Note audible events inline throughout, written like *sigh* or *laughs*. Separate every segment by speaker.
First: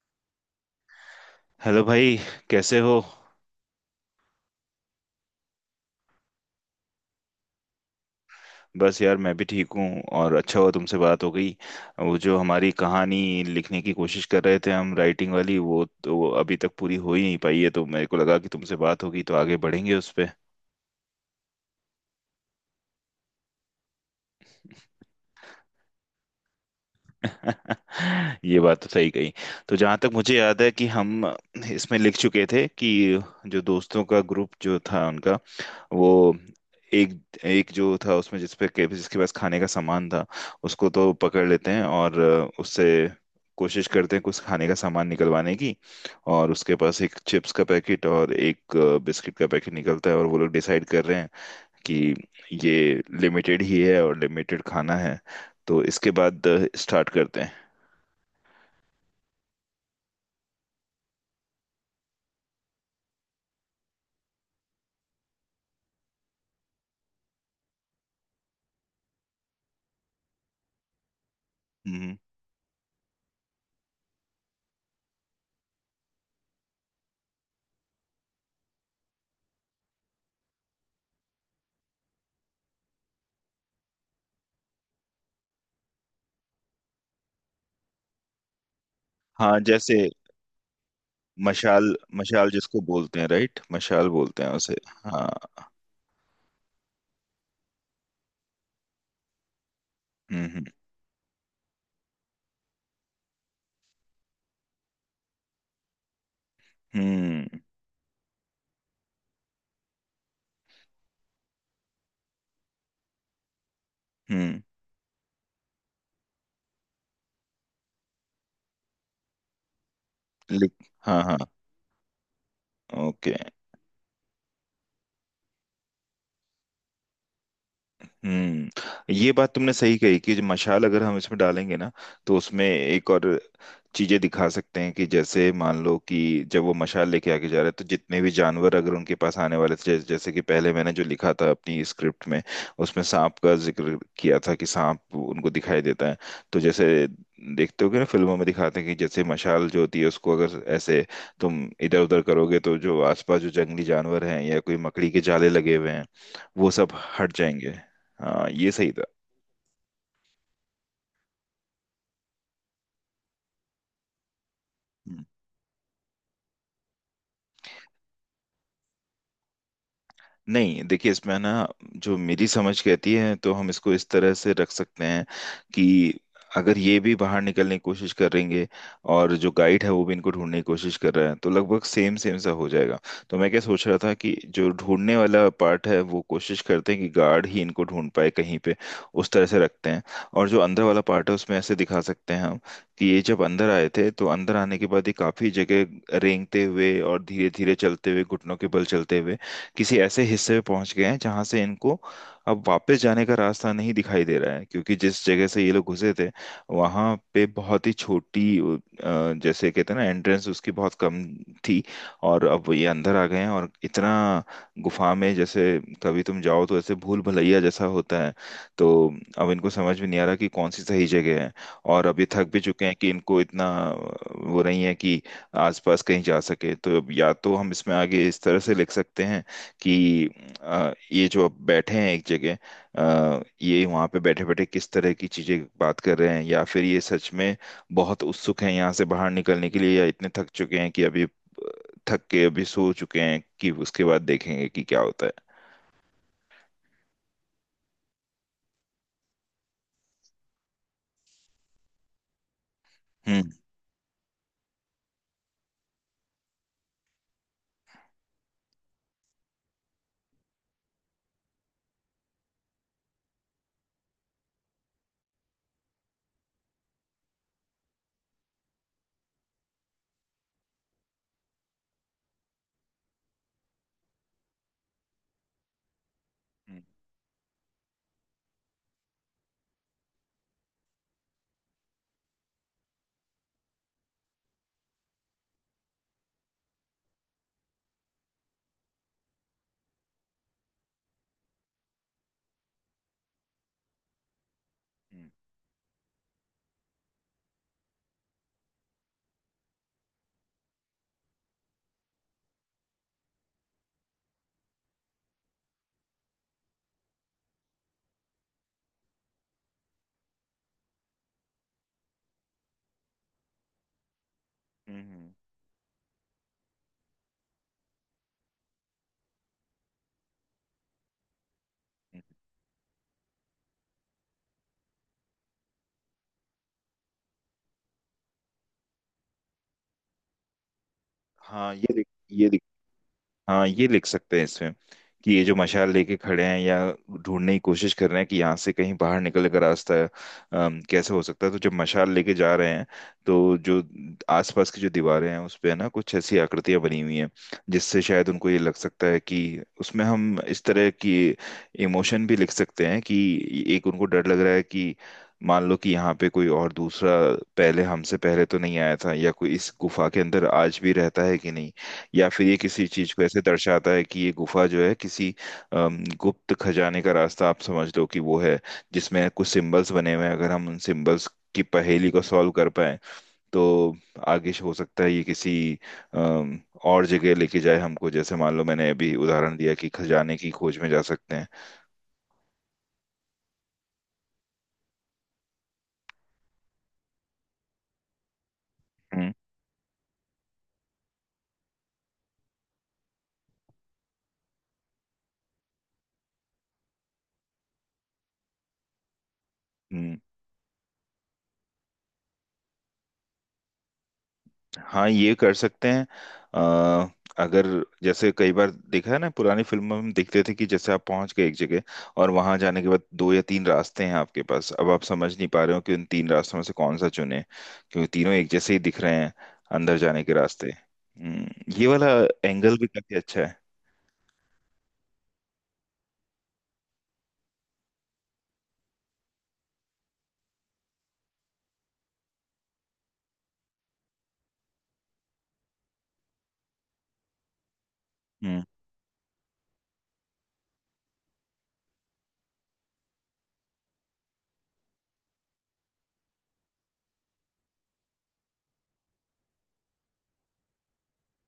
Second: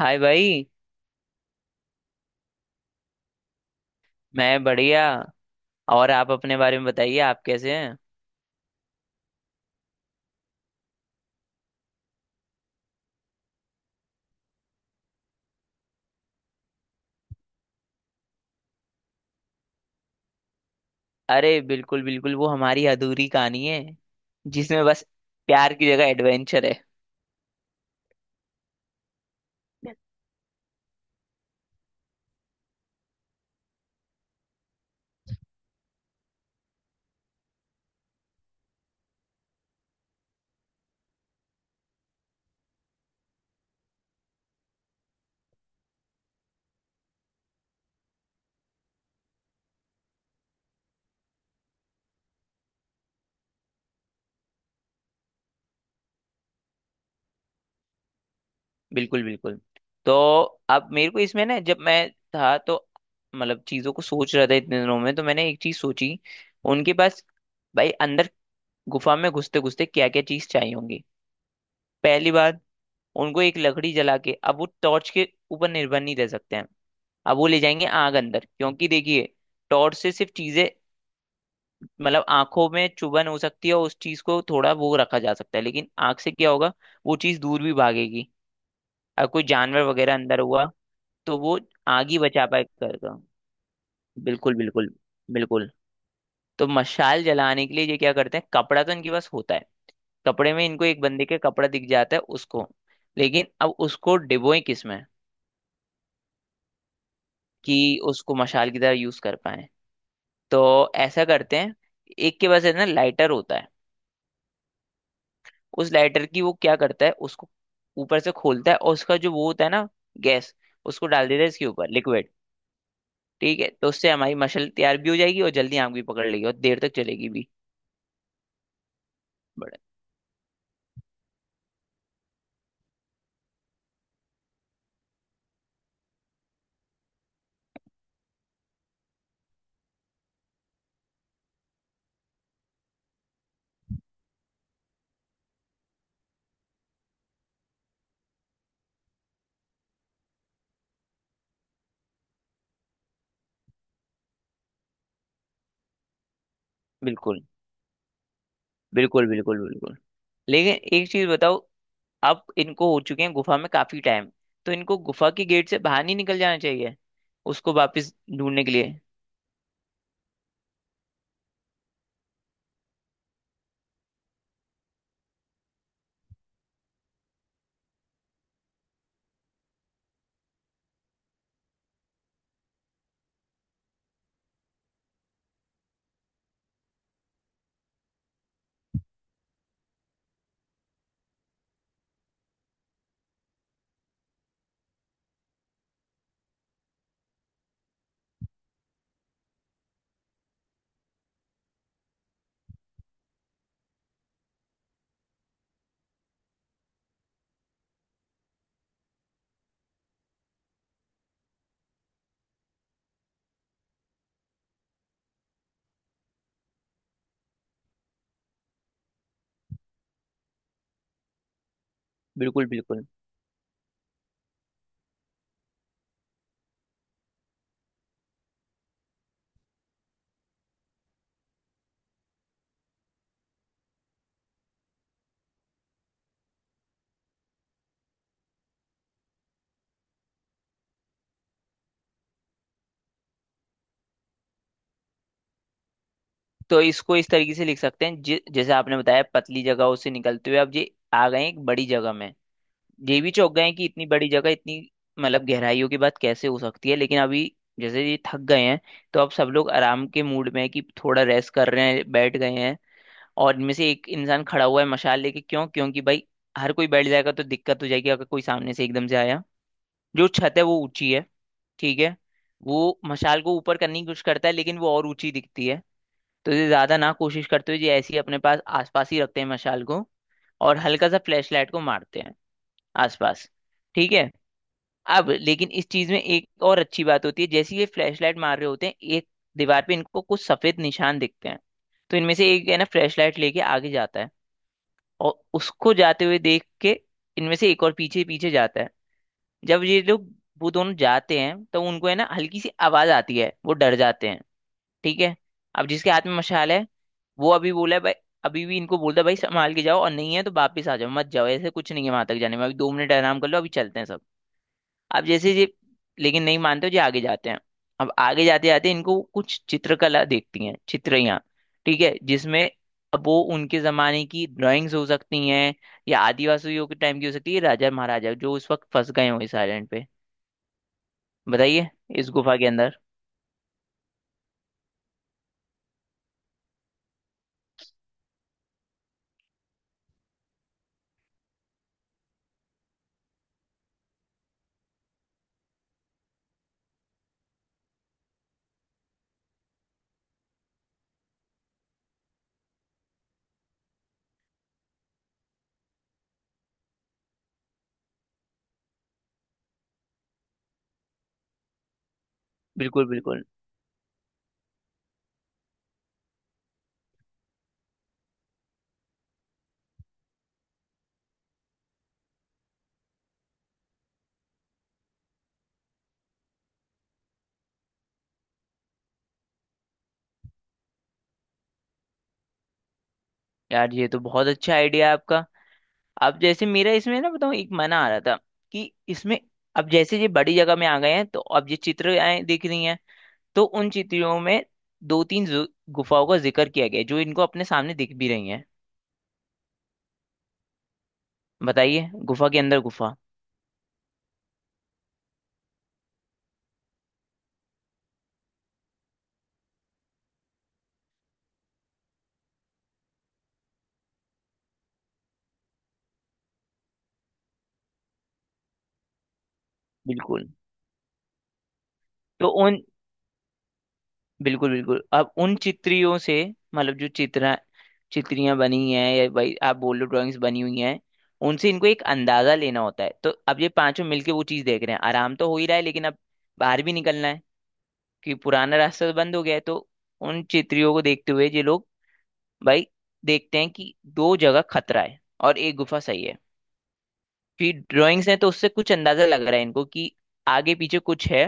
Speaker 1: हाय भाई।
Speaker 2: हेलो भाई। कैसे हो।
Speaker 1: मैं बढ़िया। और आप अपने बारे में बताइए, आप कैसे हैं।
Speaker 2: बस यार, मैं भी ठीक हूँ और अच्छा हुआ तुमसे बात हो गई। वो जो हमारी कहानी लिखने की कोशिश कर रहे थे हम, राइटिंग वाली, वो तो अभी तक पूरी हो ही नहीं पाई है तो मेरे को लगा कि तुमसे बात होगी तो आगे बढ़ेंगे उस पे।
Speaker 1: अरे बिल्कुल बिल्कुल, वो हमारी अधूरी कहानी है जिसमें बस प्यार की जगह एडवेंचर है।
Speaker 2: *laughs* ये बात तो सही कही। तो जहां तक मुझे याद है कि हम इसमें लिख चुके थे कि जो दोस्तों का ग्रुप जो था उनका, वो एक, एक जो था उसमें जिसके पास खाने का सामान था उसको तो पकड़ लेते हैं और उससे कोशिश करते हैं कुछ खाने का सामान निकलवाने की। और उसके पास एक चिप्स का पैकेट और एक बिस्किट का पैकेट निकलता है और वो लोग डिसाइड कर रहे हैं कि ये लिमिटेड ही है और लिमिटेड खाना है। तो इसके बाद स्टार्ट करते हैं।
Speaker 1: बिल्कुल बिल्कुल। तो अब मेरे को इसमें ना, जब मैं था तो मतलब चीजों को सोच रहा था, इतने दिनों में तो मैंने एक चीज सोची। उनके पास, भाई, अंदर गुफा में घुसते घुसते क्या क्या चीज चाहिए होंगी।
Speaker 2: हम्म।
Speaker 1: पहली बात, उनको एक लकड़ी जला के अब वो टॉर्च के ऊपर निर्भर नहीं रह सकते हैं। अब वो ले जाएंगे आग अंदर, क्योंकि देखिए टॉर्च से सिर्फ चीजें मतलब आंखों में चुभन हो सकती है और उस चीज को थोड़ा वो रखा जा सकता है, लेकिन आग से क्या होगा, वो चीज दूर भी भागेगी अगर कोई
Speaker 2: हाँ,
Speaker 1: जानवर
Speaker 2: जैसे
Speaker 1: वगैरह अंदर हुआ तो वो
Speaker 2: मशाल।
Speaker 1: आग ही बचा
Speaker 2: मशाल जिसको
Speaker 1: पाएगा।
Speaker 2: बोलते हैं, राइट, मशाल बोलते हैं
Speaker 1: बिल्कुल
Speaker 2: उसे।
Speaker 1: बिल्कुल
Speaker 2: हाँ।
Speaker 1: बिल्कुल। तो मशाल जलाने के लिए ये क्या करते हैं, कपड़ा तो इनके पास होता है।
Speaker 2: हम्म।
Speaker 1: कपड़े
Speaker 2: हम्म।
Speaker 1: में इनको एक बंदे के कपड़ा दिख जाता है उसको। लेकिन अब उसको डिबोए किसमें
Speaker 2: हम्म।
Speaker 1: कि उसको मशाल की तरह यूज कर पाए। तो ऐसा करते हैं, एक के पास है ना लाइटर होता है।
Speaker 2: हम्म,
Speaker 1: उस लाइटर की वो क्या करता है, उसको ऊपर से खोलता है और उसका जो वो होता है ना, गैस,
Speaker 2: लिख।
Speaker 1: उसको
Speaker 2: हाँ,
Speaker 1: डाल
Speaker 2: हाँ।
Speaker 1: देता है इसके ऊपर, लिक्विड।
Speaker 2: ओके।
Speaker 1: ठीक है, तो उससे हमारी मशल तैयार भी हो जाएगी और जल्दी आग भी पकड़ लेगी और देर तक चलेगी भी।
Speaker 2: हम्म, ये बात तुमने
Speaker 1: बड़े।
Speaker 2: सही कही कि जो मशाल अगर हम इसमें डालेंगे ना, तो उसमें एक और चीजें दिखा सकते हैं कि जैसे मान लो कि जब वो मशाल लेके आगे जा रहा है तो जितने भी जानवर अगर उनके पास आने वाले थे, जैसे जैसे कि पहले मैंने जो लिखा था अपनी स्क्रिप्ट में उसमें सांप का जिक्र किया था कि सांप उनको दिखाई देता है। तो जैसे देखते हो कि ना, फिल्मों में दिखाते हैं कि जैसे मशाल जो होती है उसको अगर ऐसे तुम इधर उधर करोगे तो जो आसपास जो जंगली जानवर हैं या कोई मकड़ी के जाले लगे हुए हैं वो सब हट
Speaker 1: बिल्कुल
Speaker 2: जाएंगे। हाँ, ये सही था।
Speaker 1: बिल्कुल बिल्कुल बिल्कुल। लेकिन एक चीज बताओ, अब इनको हो चुके हैं गुफा में काफी टाइम, तो इनको गुफा के गेट से बाहर नहीं निकल जाना चाहिए उसको वापस ढूंढने के लिए।
Speaker 2: नहीं, देखिए इसमें ना, जो मेरी समझ कहती है तो हम इसको इस तरह से रख सकते हैं कि अगर ये भी बाहर निकलने की कोशिश करेंगे और जो गाइड है वो भी इनको ढूंढने की कोशिश कर रहा है तो लगभग सेम सेम सा हो जाएगा। तो मैं क्या सोच रहा था कि जो ढूंढने वाला पार्ट है वो कोशिश करते हैं कि गार्ड ही इनको ढूंढ पाए कहीं पे, उस तरह से रखते हैं। और जो अंदर वाला पार्ट है उसमें ऐसे दिखा सकते हैं हम, कि ये जब अंदर आए थे तो अंदर आने के बाद ये काफी जगह रेंगते हुए और धीरे धीरे चलते हुए, घुटनों के बल चलते हुए किसी ऐसे हिस्से में पहुंच गए हैं जहां से इनको अब वापस जाने का रास्ता नहीं दिखाई दे रहा है, क्योंकि जिस जगह से ये लोग घुसे थे वहां पे बहुत ही छोटी, जैसे कहते हैं ना, एंट्रेंस, उसकी बहुत कम थी। और अब ये अंदर आ गए हैं और इतना गुफा में, जैसे कभी तुम जाओ तो ऐसे भूल भुलैया जैसा होता है, तो अब इनको समझ में नहीं आ रहा कि कौन सी सही जगह है। और अब ये थक भी
Speaker 1: बिल्कुल
Speaker 2: चुके हैं
Speaker 1: बिल्कुल।
Speaker 2: कि इनको इतना वो नहीं है कि आसपास कहीं जा सके। तो अब या तो हम इसमें आगे इस तरह से लिख सकते हैं कि ये जो अब बैठे हैं एक जगह, ये वहाँ पे बैठे बैठे किस तरह की चीजें बात कर रहे हैं, या फिर ये सच में बहुत उत्सुक हैं यहाँ से बाहर निकलने के लिए, या इतने थक चुके हैं कि अभी थक के अभी सो चुके हैं कि उसके बाद देखेंगे कि क्या होता है।
Speaker 1: तो इसको इस तरीके से लिख सकते हैं, जैसे आपने बताया, पतली जगहों से निकलते हुए अब ये आ गए हैं एक बड़ी जगह में। ये भी
Speaker 2: हम्म।
Speaker 1: चौंक गए हैं कि इतनी बड़ी जगह, इतनी मतलब गहराइयों की बात कैसे हो सकती है, लेकिन अभी जैसे ये थक गए हैं तो अब सब लोग आराम के मूड में है कि थोड़ा रेस्ट कर रहे हैं, बैठ गए हैं और इनमें से एक इंसान खड़ा हुआ है मशाल लेके, क्यों? क्योंकि भाई हर कोई बैठ जाएगा तो दिक्कत हो जाएगी अगर कोई सामने से एकदम से आया। जो छत है वो ऊंची है, ठीक है। वो मशाल को ऊपर करने की कोशिश करता है लेकिन वो और ऊंची दिखती है, तो ये
Speaker 2: हम्म।
Speaker 1: ज्यादा ना कोशिश करते हुए ये ऐसे ही अपने पास आसपास ही रखते हैं मशाल को और हल्का सा फ्लैशलाइट को मारते हैं आसपास। ठीक है। अब लेकिन इस चीज में एक और अच्छी बात होती है, जैसे ही ये फ्लैशलाइट मार रहे होते हैं एक दीवार पे इनको कुछ सफेद निशान दिखते हैं। तो इनमें से एक है ना, फ्लैशलाइट लेके आगे जाता है,
Speaker 2: हम्म।
Speaker 1: और उसको जाते हुए देख के इनमें से एक और पीछे पीछे जाता है। जब ये लोग, वो दोनों जाते हैं, तो उनको है ना हल्की सी आवाज आती है, वो डर जाते हैं, ठीक है। अब जिसके हाथ में मशाल है वो अभी बोला है भाई, अभी भी इनको बोलता है, भाई संभाल के जाओ और नहीं है तो वापिस आ जाओ, मत जाओ, ऐसे कुछ नहीं है, वहां तक जाने में अभी 2 मिनट आराम कर लो अभी चलते हैं सब।
Speaker 2: हम्म।
Speaker 1: अब
Speaker 2: हम्म।
Speaker 1: जैसे ये, लेकिन नहीं मानते जी, आगे जाते हैं। अब आगे जाते जाते इनको कुछ चित्रकला देखती हैं, चित्रियां, ठीक है,
Speaker 2: हम्म।
Speaker 1: जिसमें अब वो उनके जमाने की ड्राइंग्स हो सकती हैं या आदिवासियों के टाइम की हो सकती है, राजा महाराजा जो उस वक्त फंस गए हो इस आइलैंड पे।
Speaker 2: हाँ,
Speaker 1: बताइए,
Speaker 2: ये दिख-
Speaker 1: इस
Speaker 2: ये
Speaker 1: गुफा के अंदर।
Speaker 2: हाँ ये लिख सकते हैं इसमें कि ये जो मशाल लेके खड़े हैं या ढूंढने की कोशिश कर रहे हैं कि यहाँ से कहीं बाहर निकलने का रास्ता कैसे हो सकता है, तो जब मशाल लेके जा रहे हैं तो जो आसपास की जो दीवारें हैं उस पे ना कुछ ऐसी आकृतियां बनी हुई हैं जिससे शायद उनको ये लग सकता है कि, उसमें हम इस तरह की इमोशन भी लिख सकते हैं कि एक उनको डर लग रहा है कि मान लो कि यहाँ पे कोई और दूसरा, पहले हमसे पहले तो नहीं आया था, या कोई इस गुफा के अंदर आज भी रहता है कि नहीं, या फिर ये किसी
Speaker 1: बिल्कुल
Speaker 2: चीज को ऐसे
Speaker 1: बिल्कुल।
Speaker 2: दर्शाता है कि ये गुफा जो है किसी गुप्त खजाने का रास्ता, आप समझ लो कि वो है, जिसमें कुछ सिंबल्स बने हुए हैं। अगर हम उन सिंबल्स की पहेली को सॉल्व कर पाए तो आगे हो सकता है ये किसी अम, और जगह लेके जाए हमको, जैसे मान लो मैंने अभी उदाहरण दिया कि खजाने की खोज में जा सकते हैं।
Speaker 1: यार ये तो बहुत अच्छा आइडिया है आपका। अब जैसे मेरा इसमें ना, बताऊँ, एक मना आ रहा था कि इसमें अब जैसे ये बड़ी जगह में आ गए हैं तो अब ये चित्र आए दिख रही हैं, तो उन चित्रों में दो तीन गुफाओं का जिक्र किया गया है, जो इनको अपने सामने दिख भी रही हैं।
Speaker 2: हम्म।
Speaker 1: बताइए, गुफा के अंदर गुफा।
Speaker 2: हाँ, ये कर सकते हैं। अ, अगर जैसे कई बार देखा है ना, पुरानी फिल्मों में हम देखते थे कि जैसे आप पहुंच गए एक जगह और वहां जाने के बाद दो या तीन रास्ते हैं आपके पास, अब आप समझ नहीं पा रहे हो कि उन तीन रास्तों में से कौन सा चुने, क्योंकि तीनों एक जैसे ही दिख रहे हैं, अंदर जाने के
Speaker 1: बिल्कुल।
Speaker 2: रास्ते। ये वाला
Speaker 1: तो
Speaker 2: एंगल
Speaker 1: उन,
Speaker 2: भी काफी अच्छा है।
Speaker 1: बिल्कुल बिल्कुल, अब उन चित्रियों से मतलब जो चित्र, चित्रियां बनी हैं, या भाई आप बोल लो ड्राइंग्स बनी हुई हैं, उनसे इनको एक अंदाजा लेना होता है। तो अब ये पांचों मिलके वो चीज देख रहे हैं, आराम तो हो ही रहा है लेकिन अब बाहर भी निकलना है कि
Speaker 2: हम्म।
Speaker 1: पुराना रास्ता तो बंद हो गया है। तो उन चित्रियों को देखते हुए ये लोग, भाई, देखते हैं कि दो जगह खतरा है और एक गुफा सही है। कि ड्राइंग्स हैं तो उससे कुछ अंदाजा लग रहा है इनको कि आगे पीछे कुछ है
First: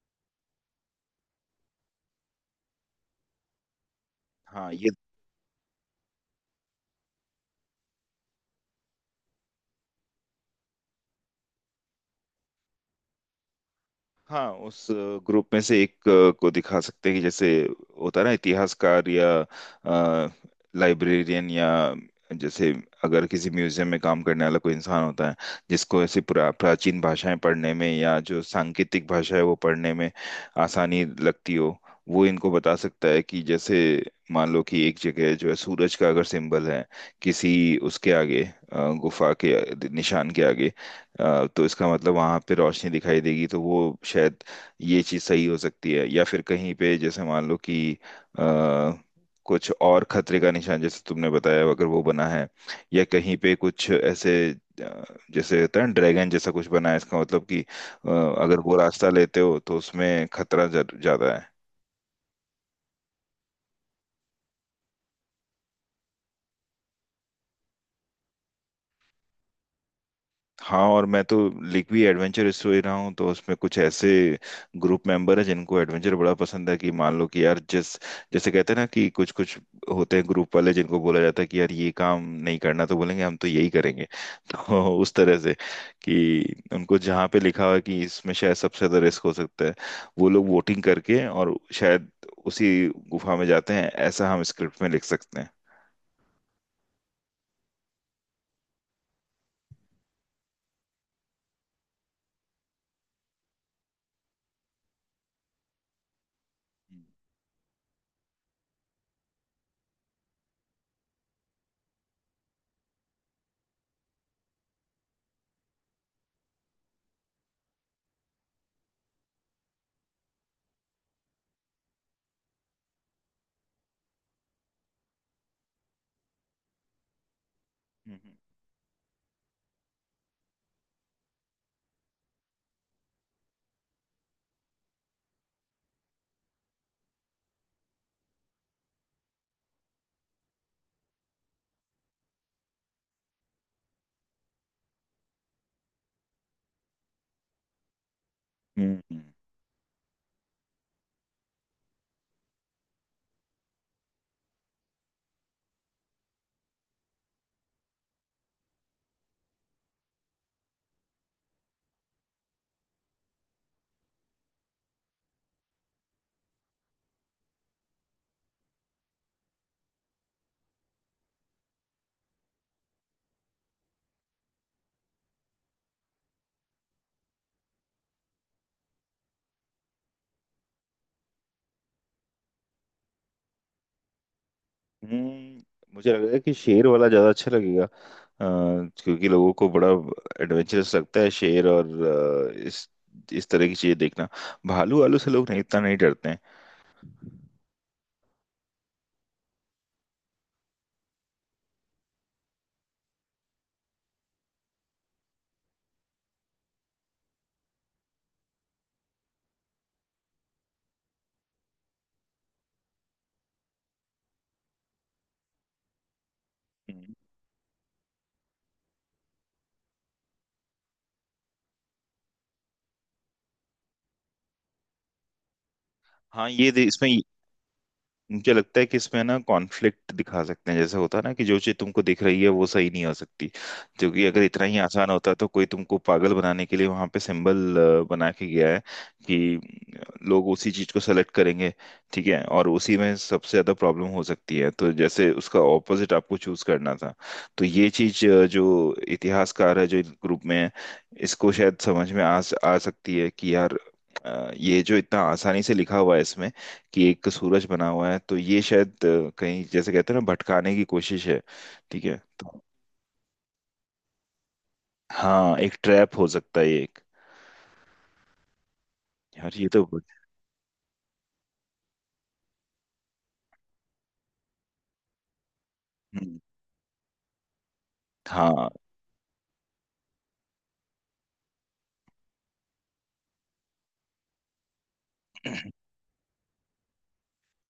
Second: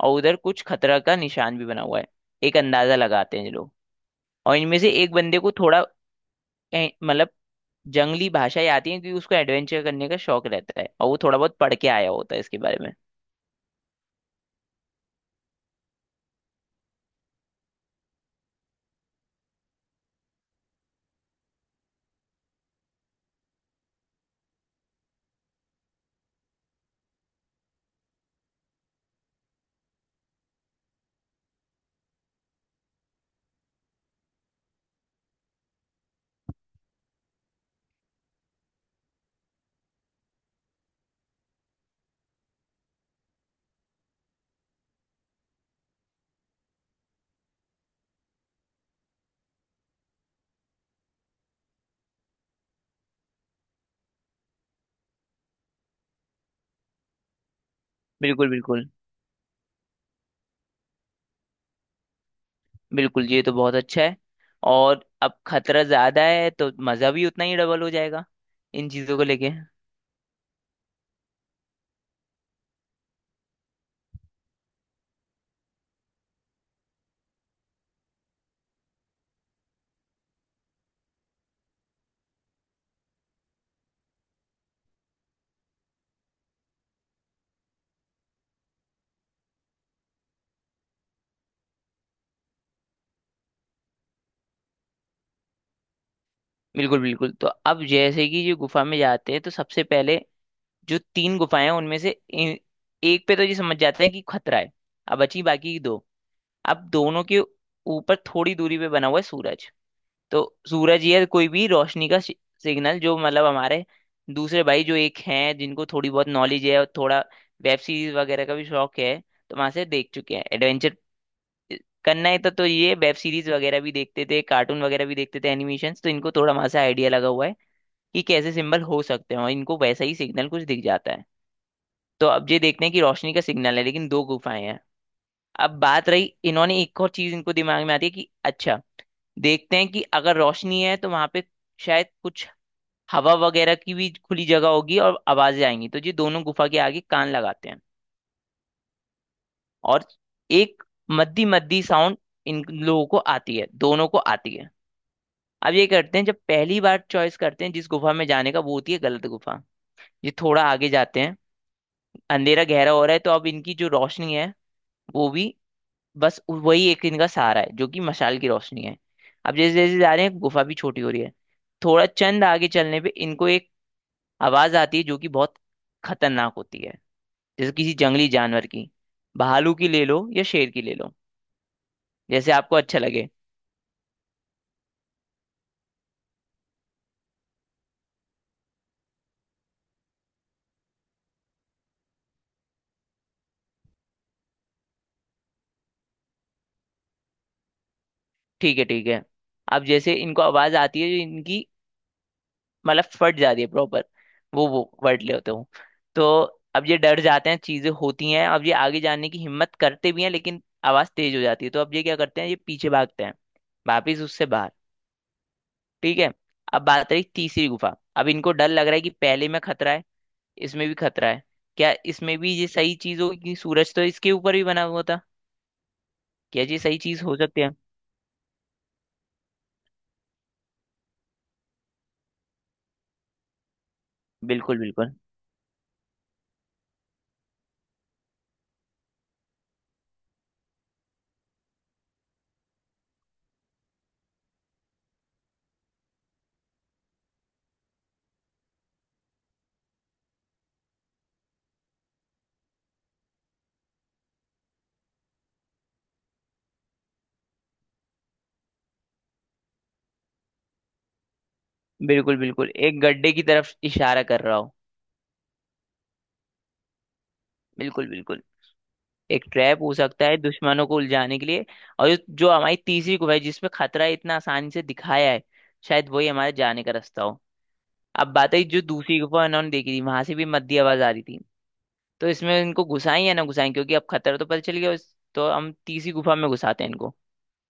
Speaker 1: और उधर कुछ खतरा का निशान भी बना हुआ है, एक अंदाजा लगाते हैं ये लोग। और
Speaker 2: हाँ,
Speaker 1: इनमें
Speaker 2: ये।
Speaker 1: से एक बंदे को थोड़ा मतलब जंगली भाषाएं आती हैं क्योंकि उसको एडवेंचर करने का शौक रहता है और वो थोड़ा बहुत पढ़ के आया होता है इसके बारे में।
Speaker 2: हाँ, उस ग्रुप में से एक को दिखा सकते हैं कि जैसे होता है ना, इतिहासकार या लाइब्रेरियन, या जैसे अगर किसी म्यूजियम में काम करने वाला कोई इंसान होता है जिसको ऐसी पुरा प्राचीन भाषाएं पढ़ने में या जो सांकेतिक भाषा है वो पढ़ने में आसानी लगती हो, वो इनको बता सकता है कि जैसे मान लो कि एक जगह जो है सूरज का अगर सिंबल है किसी, उसके आगे गुफा के निशान के आगे, तो इसका मतलब वहां पे रोशनी दिखाई देगी, तो वो शायद, ये चीज सही हो सकती है। या फिर कहीं पे जैसे मान लो कि अ, कुछ और खतरे का निशान जैसे तुमने बताया अगर वो बना है, या कहीं पे कुछ ऐसे अ, जैसे होता है ना ड्रैगन जैसा कुछ बना है, इसका मतलब कि
Speaker 1: बिल्कुल
Speaker 2: अगर वो
Speaker 1: बिल्कुल
Speaker 2: रास्ता लेते हो तो उसमें खतरा ज्यादा है।
Speaker 1: बिल्कुल। ये तो बहुत अच्छा है, और अब खतरा ज्यादा है तो मजा भी उतना ही डबल हो जाएगा इन चीजों को लेके।
Speaker 2: हाँ, और मैं तो लिख भी एडवेंचर स्टोरी रहा हूँ, तो उसमें कुछ ऐसे ग्रुप मेंबर है जिनको एडवेंचर बड़ा पसंद है कि मान लो कि यार जिस, जैसे कहते हैं ना कि कुछ कुछ होते हैं ग्रुप वाले जिनको बोला जाता है कि यार ये काम नहीं करना तो बोलेंगे हम तो यही करेंगे *laughs* तो उस तरह से कि उनको जहाँ पे लिखा हुआ है कि इसमें शायद सबसे ज्यादा रिस्क हो सकता है, वो लोग वोटिंग करके और शायद उसी गुफा में जाते हैं, ऐसा हम स्क्रिप्ट में लिख सकते हैं।
Speaker 1: बिल्कुल बिल्कुल। तो अब जैसे कि जो गुफा में जाते हैं तो सबसे पहले जो तीन गुफाएं हैं उनमें से एक पे तो ये समझ जाते हैं कि खतरा है। अब बची बाकी की दो। अब दोनों के ऊपर थोड़ी दूरी पे बना हुआ है सूरज। तो सूरज या कोई भी रोशनी का सिग्नल, जो मतलब हमारे दूसरे भाई जो एक हैं जिनको थोड़ी बहुत नॉलेज है और थोड़ा वेब सीरीज वगैरह का भी शौक है, तो वहां से देख चुके हैं, एडवेंचर करना है तो ये वेब सीरीज वगैरह भी देखते थे, कार्टून वगैरह भी देखते थे, एनिमेशन, तो इनको थोड़ा वहां से आइडिया लगा हुआ है कि
Speaker 2: हम्म।
Speaker 1: कैसे सिंबल हो सकते हैं और इनको वैसा ही सिग्नल कुछ दिख जाता है। तो अब ये देखते हैं कि रोशनी का सिग्नल है लेकिन दो गुफाएं हैं। अब बात रही, इन्होंने एक और चीज इनको दिमाग में आती है कि अच्छा देखते हैं कि अगर रोशनी है तो वहां पे शायद कुछ हवा वगैरह की भी खुली जगह होगी और आवाजें आएंगी, तो ये दोनों गुफा के आगे कान लगाते हैं।
Speaker 2: हम्म। हम्म। हम्म।
Speaker 1: और एक मद्दी मद्दी साउंड इन लोगों को आती है, दोनों को आती है। अब ये करते हैं, जब पहली बार चॉइस करते हैं जिस गुफा में जाने का, वो होती है गलत गुफा। ये थोड़ा आगे जाते हैं, अंधेरा गहरा हो रहा है तो अब इनकी जो रोशनी है वो भी, बस वही एक इनका सहारा है जो कि मशाल की रोशनी है। अब जैसे जैसे जा रहे हैं गुफा भी छोटी हो रही है, थोड़ा चंद आगे चलने पे इनको एक आवाज आती है जो कि बहुत खतरनाक होती है, जैसे किसी जंगली जानवर की, भालू की ले लो या शेर की ले लो, जैसे आपको अच्छा लगे।
Speaker 2: हम्म, मुझे लग रहा है कि शेर वाला ज्यादा अच्छा लगेगा, क्योंकि लोगों को बड़ा एडवेंचरस लगता है शेर, और अ, इस इस तरह की चीजें देखना। भालू वालू से लोग नहीं, इतना नहीं डरते हैं।
Speaker 1: ठीक है ठीक है। अब जैसे इनको आवाज आती है जो इनकी मतलब फट जाती है प्रॉपर, वो वर्ड लेते हो। तो अब ये डर जाते हैं, चीजें होती हैं, अब ये आगे जाने की हिम्मत करते भी हैं लेकिन आवाज तेज हो जाती है तो अब ये क्या करते हैं, ये पीछे भागते हैं वापिस उससे बाहर। ठीक है। अब बात
Speaker 2: हम्म।
Speaker 1: रही तीसरी गुफा, अब इनको डर लग रहा है कि पहले में खतरा है, इसमें भी खतरा है, क्या इसमें भी ये सही चीज होगी कि सूरज तो इसके ऊपर भी बना हुआ था।
Speaker 2: हाँ,
Speaker 1: क्या जी सही
Speaker 2: इसमें
Speaker 1: चीज हो सकती है।
Speaker 2: मुझे लगता है कि इसमें ना कॉन्फ्लिक्ट दिखा सकते हैं, जैसे होता है ना कि जो चीज तुमको दिख रही है वो सही नहीं हो सकती, जो कि अगर इतना ही
Speaker 1: बिल्कुल
Speaker 2: आसान
Speaker 1: बिल्कुल।
Speaker 2: होता तो कोई तुमको पागल बनाने के लिए वहां पे सिंबल बना के गया है, कि लोग उसी चीज को सेलेक्ट करेंगे, ठीक है, और उसी में सबसे ज्यादा प्रॉब्लम हो सकती है, तो जैसे उसका ऑपोजिट आपको चूज करना था। तो ये चीज जो इतिहासकार है जो ग्रुप में है, इसको शायद समझ में आ आ सकती है कि यार ये जो इतना आसानी से लिखा हुआ है इसमें कि एक सूरज बना हुआ है, तो ये शायद, कहीं, जैसे कहते हैं ना, भटकाने की कोशिश है, ठीक है
Speaker 1: बिल्कुल
Speaker 2: तो।
Speaker 1: बिल्कुल, एक गड्ढे की तरफ इशारा कर रहा हो।
Speaker 2: हाँ, एक ट्रैप हो सकता है ये, एक।
Speaker 1: बिल्कुल बिल्कुल। एक
Speaker 2: यार ये
Speaker 1: ट्रैप
Speaker 2: तो।
Speaker 1: हो सकता है दुश्मनों को उलझाने के लिए। और जो जो हमारी तीसरी गुफा है जिसमें खतरा इतना आसानी से दिखाया है, शायद वही
Speaker 2: हम्म।
Speaker 1: हमारे जाने का रास्ता हो। अब बात है
Speaker 2: हाँ,
Speaker 1: जो दूसरी गुफा इन्होंने देखी थी वहां से भी मद्दी आवाज आ रही थी, तो इसमें इनको घुसाएं या ना घुसाएं क्योंकि अब खतरा तो पता चल गया तो हम तीसरी गुफा में घुसाते हैं इनको।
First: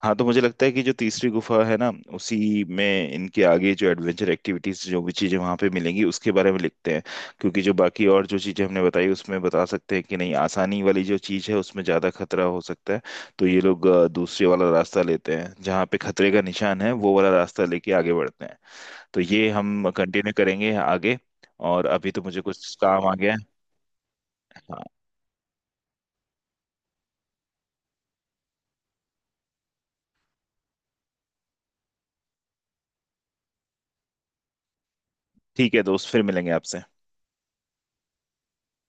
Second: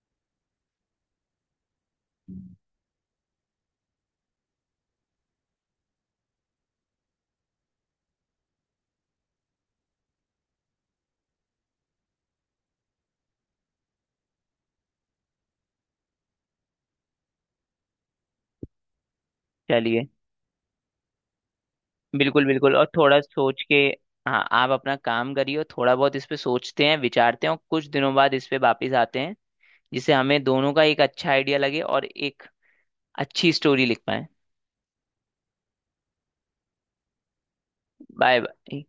Speaker 2: हाँ, तो मुझे लगता है कि जो तीसरी गुफा है ना, उसी में इनके आगे जो एडवेंचर एक्टिविटीज जो भी चीजें वहां पे मिलेंगी उसके बारे में लिखते हैं, क्योंकि जो बाकी और जो चीजें हमने बताई उसमें बता सकते हैं कि नहीं, आसानी वाली जो चीज है उसमें ज्यादा खतरा हो सकता है, तो ये लोग दूसरे वाला रास्ता लेते हैं जहाँ पे खतरे का निशान है, वो वाला रास्ता लेके आगे बढ़ते हैं। तो ये हम
Speaker 1: चलिए।
Speaker 2: कंटिन्यू करेंगे आगे, और अभी तो मुझे
Speaker 1: बिल्कुल बिल्कुल।
Speaker 2: कुछ
Speaker 1: और
Speaker 2: काम आ
Speaker 1: थोड़ा
Speaker 2: गया है।
Speaker 1: सोच के, हाँ, आप
Speaker 2: हाँ,
Speaker 1: अपना काम करिए और थोड़ा बहुत इस पे सोचते हैं विचारते हैं और कुछ दिनों बाद इस पे वापिस आते हैं, जिससे हमें दोनों का एक अच्छा आइडिया लगे और एक अच्छी स्टोरी लिख पाए।
Speaker 2: ठीक है दोस्त, फिर मिलेंगे आपसे।
Speaker 1: Bye bye.